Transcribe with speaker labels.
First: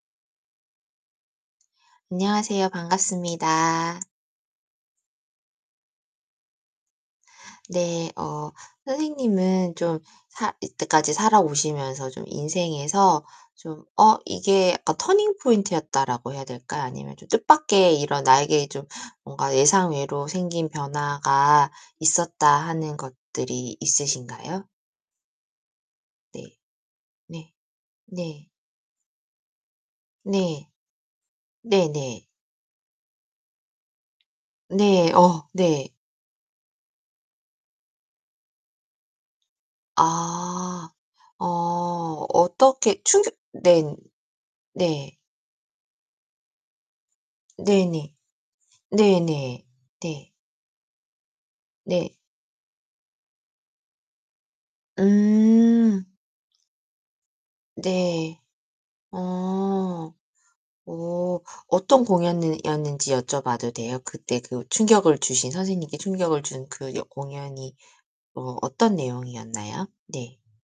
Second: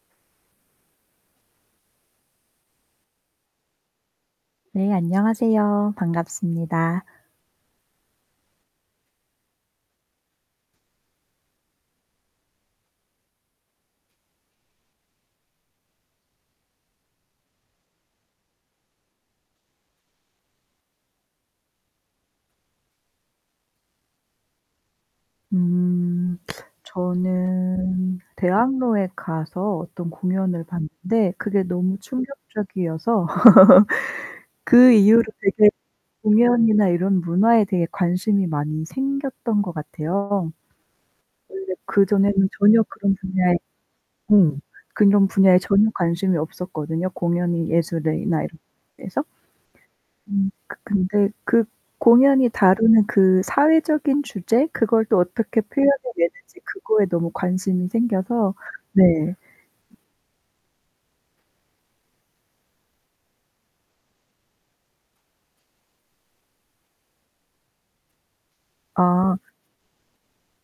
Speaker 1: 안녕하세요. 반갑습니다.
Speaker 2: 네, 안녕하세요. 반갑습니다.
Speaker 1: 네. 어. 선생님은 좀 살 이때까지 살아오시면서 좀 인생에서 좀 '어, 이게 약간 터닝포인트였다.'라고 해야 될까요? 아니면 좀 뜻밖의 이런 '나에게 좀 뭔가 예상외로 생긴 변화가 있었다.' 하는 것들이 있으신가요?
Speaker 2: 음.
Speaker 1: 네. 네.
Speaker 2: 저는
Speaker 1: 네.
Speaker 2: 대학로에 가서 어떤 공연을
Speaker 1: 네.
Speaker 2: 봤는데 그게 너무
Speaker 1: 네네.
Speaker 2: 충격적이어서 그
Speaker 1: 네.
Speaker 2: 이후로
Speaker 1: 어
Speaker 2: 되게
Speaker 1: 네.
Speaker 2: 공연이나 이런 문화에 대해 관심이 많이 생겼던 것 같아요.
Speaker 1: 아. 어.
Speaker 2: 원래 그 전에는 전혀
Speaker 1: 어떻게
Speaker 2: 그런
Speaker 1: 충격
Speaker 2: 분야에
Speaker 1: 네.
Speaker 2: 음,
Speaker 1: 네.
Speaker 2: 그런 분야에 전혀 관심이 없었거든요. 공연이
Speaker 1: 네네.
Speaker 2: 예술이나 이러 [unintelligible] 해서.
Speaker 1: 네네. 네.
Speaker 2: 음. 그 근데 그
Speaker 1: 네.
Speaker 2: 공연이 다루는 그 사회적인 주제 그걸 또 어떻게 표현해
Speaker 1: 음.
Speaker 2: 내는지 그거에 너무 관심이
Speaker 1: 네.
Speaker 2: 생겨서 네.
Speaker 1: 어. 어. 어떤 공연는 이었는지 여쭤 봐도 돼요? 그 때 그 충격을 주신 선생님께 충격을 준 그 여 공연이 뭐 어떤
Speaker 2: 아.
Speaker 1: 내용이었나요? 네.